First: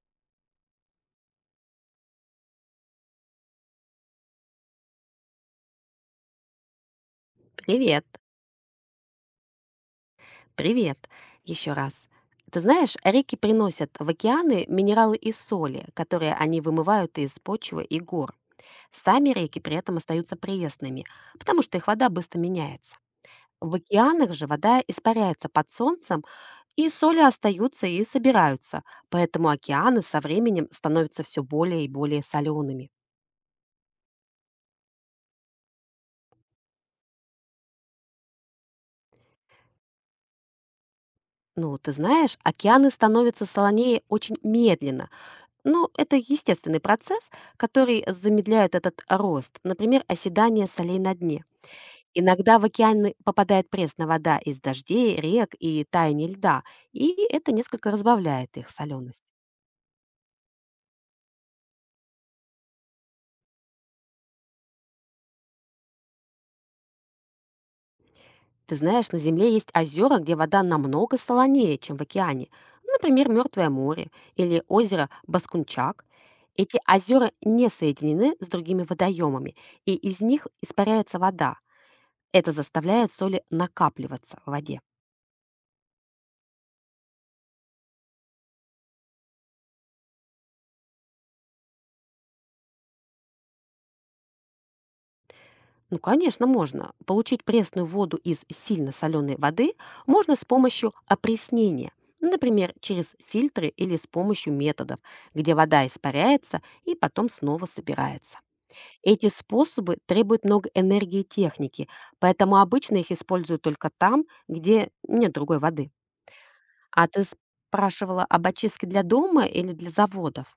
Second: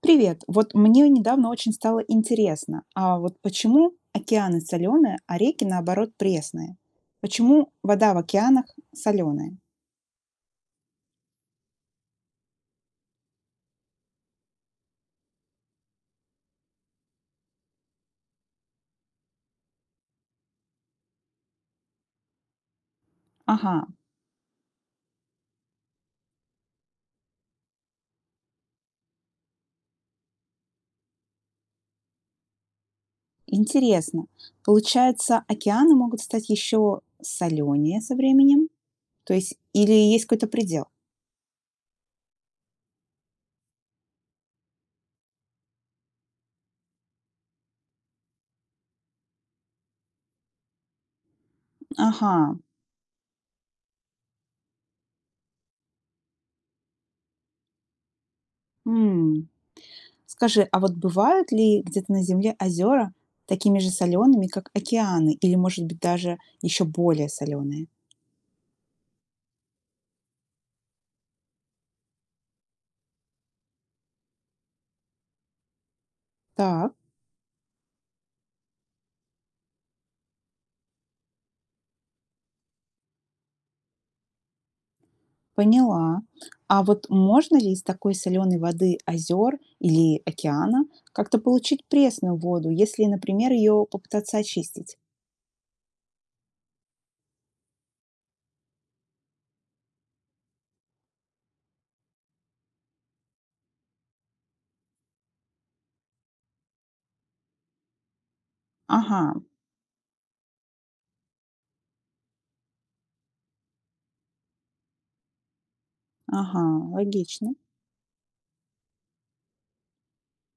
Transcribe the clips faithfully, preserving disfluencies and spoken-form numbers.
Привет. Вот мне недавно очень стало интересно, а вот почему океаны соленые, а реки наоборот пресные? Почему Привет, вода в океанах соленая? привет еще раз. Ты знаешь, реки приносят в океаны минералы и соли, которые они вымывают из почвы и гор. Сами реки при этом остаются пресными, потому что их вода быстро меняется. В Ага, океанах же вода испаряется под солнцем, и соли остаются и собираются, поэтому океаны со временем становятся все более и более солеными. интересно. Получается, океаны могут стать еще соленее со временем? То есть, или есть какой-то предел? Ну, ты знаешь, океаны становятся солонее очень медленно. Ну, это естественный процесс, который замедляет этот рост, например, оседание солей на дне. Ага. Иногда в океаны попадает пресная вода из дождей, рек и таяния льда, и это несколько разбавляет их соленость. М. Скажи, а вот бывают ли где-то на Земле озера такими же солеными, как океаны, или, может быть, даже еще более соленые? Ты знаешь, на Земле есть озера, где вода намного солонее, чем в океане. Например, Мертвое море или озеро Баскунчак. Эти Так. озера не соединены с другими водоемами, и из них испаряется вода. Это заставляет соли накапливаться в воде. Поняла. А вот можно ли из такой соленой воды озер или океана как-то получить пресную воду, если, например, ее попытаться очистить? Ну, конечно, можно. Получить пресную воду из сильно соленой воды можно с помощью опреснения, например, через фильтры или с помощью методов, где вода испаряется и потом снова собирается. Эти Ага, способы требуют много энергии и техники, поэтому обычно их используют только там, где нет другой воды. ага, А ты логично. спрашивала об очистке для дома или для заводов?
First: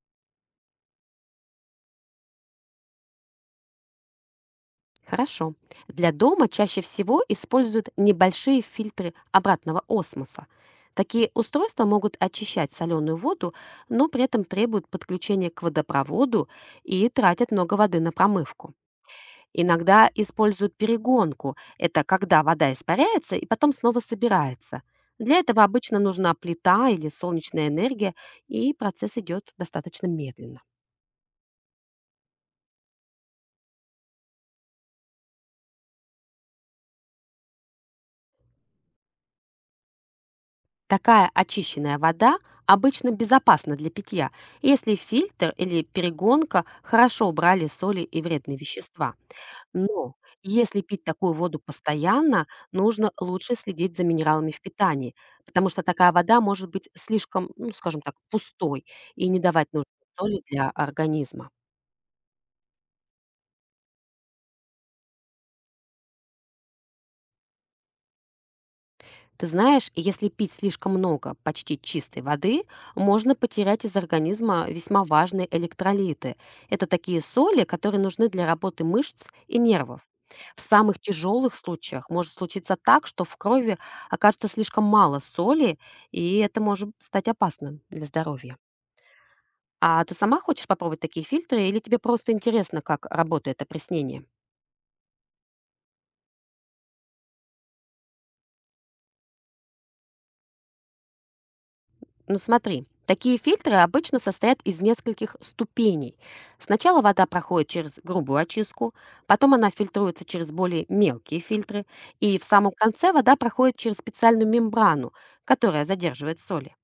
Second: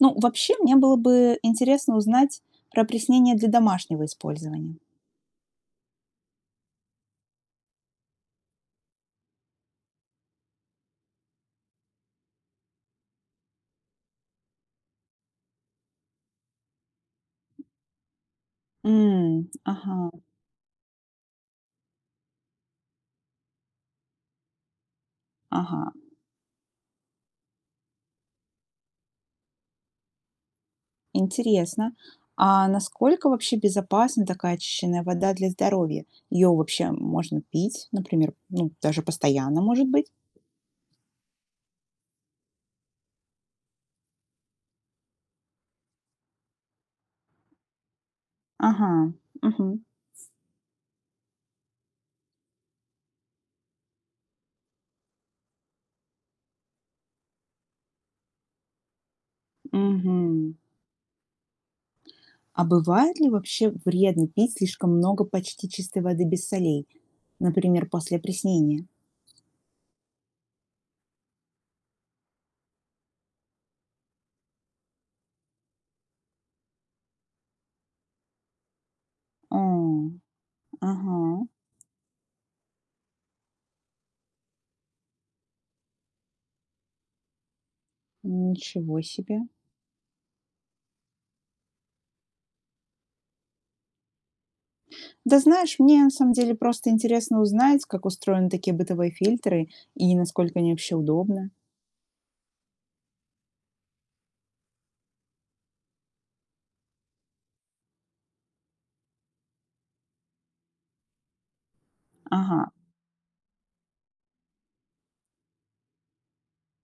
Ну, вообще, мне было бы интересно узнать про опреснение для домашнего использования. Хорошо. Для дома чаще всего используют небольшие фильтры обратного осмоса. Такие устройства могут очищать соленую воду, но при этом требуют подключения к водопроводу и тратят много воды на промывку. М, Иногда ага, используют перегонку. Это когда вода испаряется и потом снова собирается. Для этого ага, обычно нужна плита или солнечная энергия, и процесс идет достаточно медленно. интересно. А насколько вообще безопасна такая очищенная вода для здоровья? Ее вообще можно пить, например, ну, даже постоянно, может быть? Такая очищенная вода обычно безопасна для питья, если фильтр или перегонка хорошо убрали соли и вредные Ага, вещества. угу. Но если пить такую воду постоянно, нужно лучше следить за минералами в питании, потому что такая вода может быть слишком, ну, скажем так, пустой и не давать нужной соли Мгм. для организма. А бывает ли вообще вредно пить слишком много почти чистой воды без солей, например, после опреснения? Ты знаешь, если пить слишком много почти чистой воды, можно потерять из организма весьма важные электролиты. Это такие соли, которые нужны для работы мышц и нервов. О, В самых ага, тяжелых случаях может случиться так, что в крови окажется слишком мало соли, и это может стать опасным для здоровья. ничего себе. А ты сама хочешь попробовать такие фильтры или тебе просто интересно, как работает опреснение? Да знаешь, мне на самом деле просто интересно узнать, как устроены такие бытовые фильтры и насколько они вообще удобны. Ну смотри, такие фильтры обычно состоят из нескольких ступеней. Сначала вода проходит через грубую очистку, потом она фильтруется через более мелкие фильтры, и в Ага, самом конце вода проходит через специальную мембрану, которая задерживает соли.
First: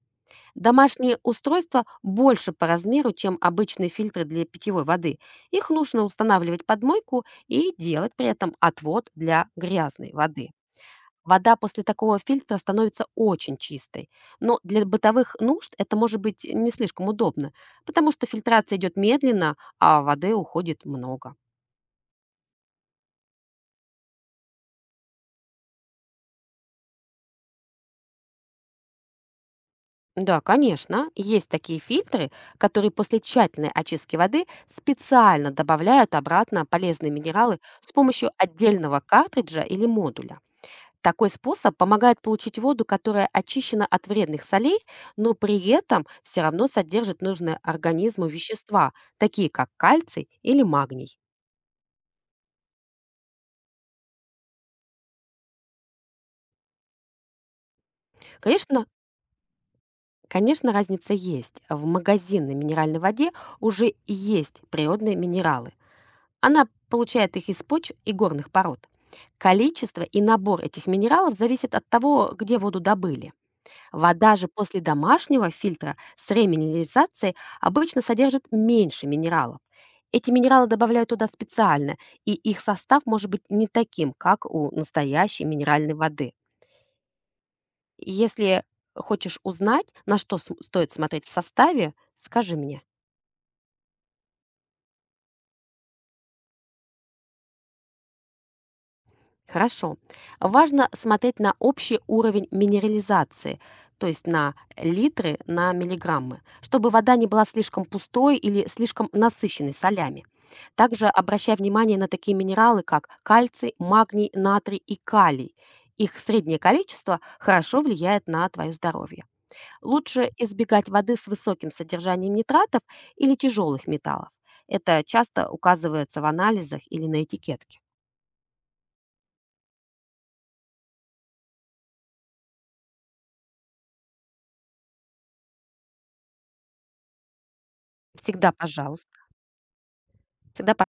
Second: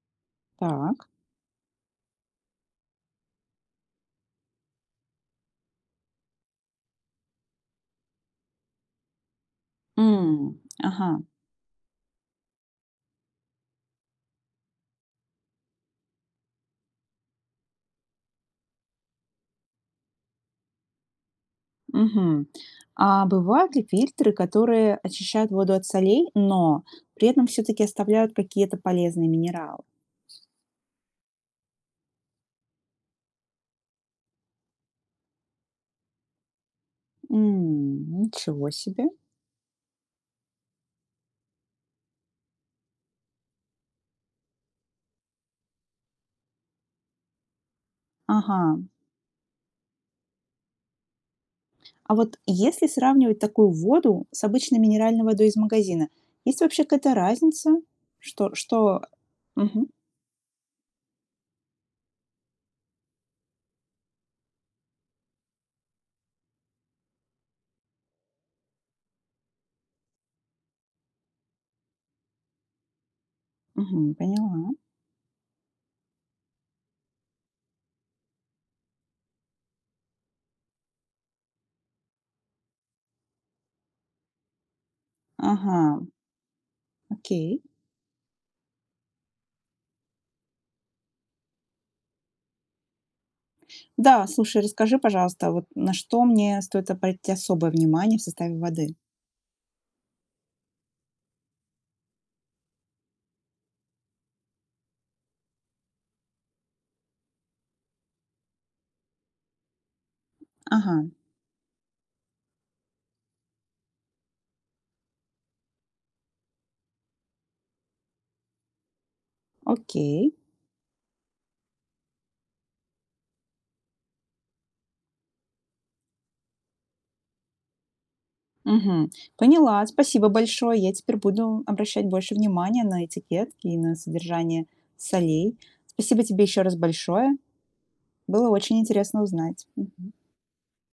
так. Домашние устройства больше по размеру, чем обычные фильтры для питьевой воды. Их нужно устанавливать под мойку и делать при этом отвод для грязной воды. М, ага, Вода после такого фильтра становится очень чистой, но для бытовых нужд это может быть не слишком удобно, потому что фильтрация идет медленно, а воды уходит много. мгм. А бывают ли фильтры, которые очищают воду от солей, но при этом все-таки оставляют какие-то полезные минералы? Да, конечно, есть такие фильтры, которые после тщательной очистки воды специально добавляют обратно полезные минералы с М, помощью ничего отдельного себе. картриджа или модуля. Такой способ помогает получить воду, которая очищена от вредных солей, но при этом все равно содержит нужные организму Ага. вещества, такие как кальций или магний. А вот если сравнивать такую воду с обычной минеральной водой из магазина, есть вообще какая-то разница? Что, Конечно, что... Мгм, конечно, разница есть. В магазинной минеральной воде уже есть природные минералы. Она получает их из почв и горных пород. Количество и набор этих минералов зависит от того, где воду добыли. мгм, Вода же поняла. после домашнего фильтра с реминерализацией обычно содержит меньше минералов. Эти минералы добавляют туда специально, и их состав может быть не таким, как у настоящей Ага, минеральной воды. окей. Если хочешь узнать, на что см- стоит смотреть в составе, скажи мне. Да, слушай, расскажи, пожалуйста, вот на что мне стоит обратить особое внимание в составе воды? Хорошо. Важно смотреть на общий уровень минерализации, то есть на литры на миллиграммы, чтобы вода не была слишком пустой или слишком насыщенной солями. Ага, Также обращай внимание на такие минералы, как кальций, магний, натрий и калий. Их среднее количество хорошо влияет на твое здоровье. Лучше окей. избегать воды с высоким содержанием нитратов или тяжелых металлов. Это часто указывается в анализах или на этикетке. Мгм. Поняла, спасибо большое. Я теперь буду обращать больше внимания на этикетки и на содержание солей. Спасибо тебе еще раз большое. Было Всегда, очень пожалуйста, интересно узнать. М. всегда,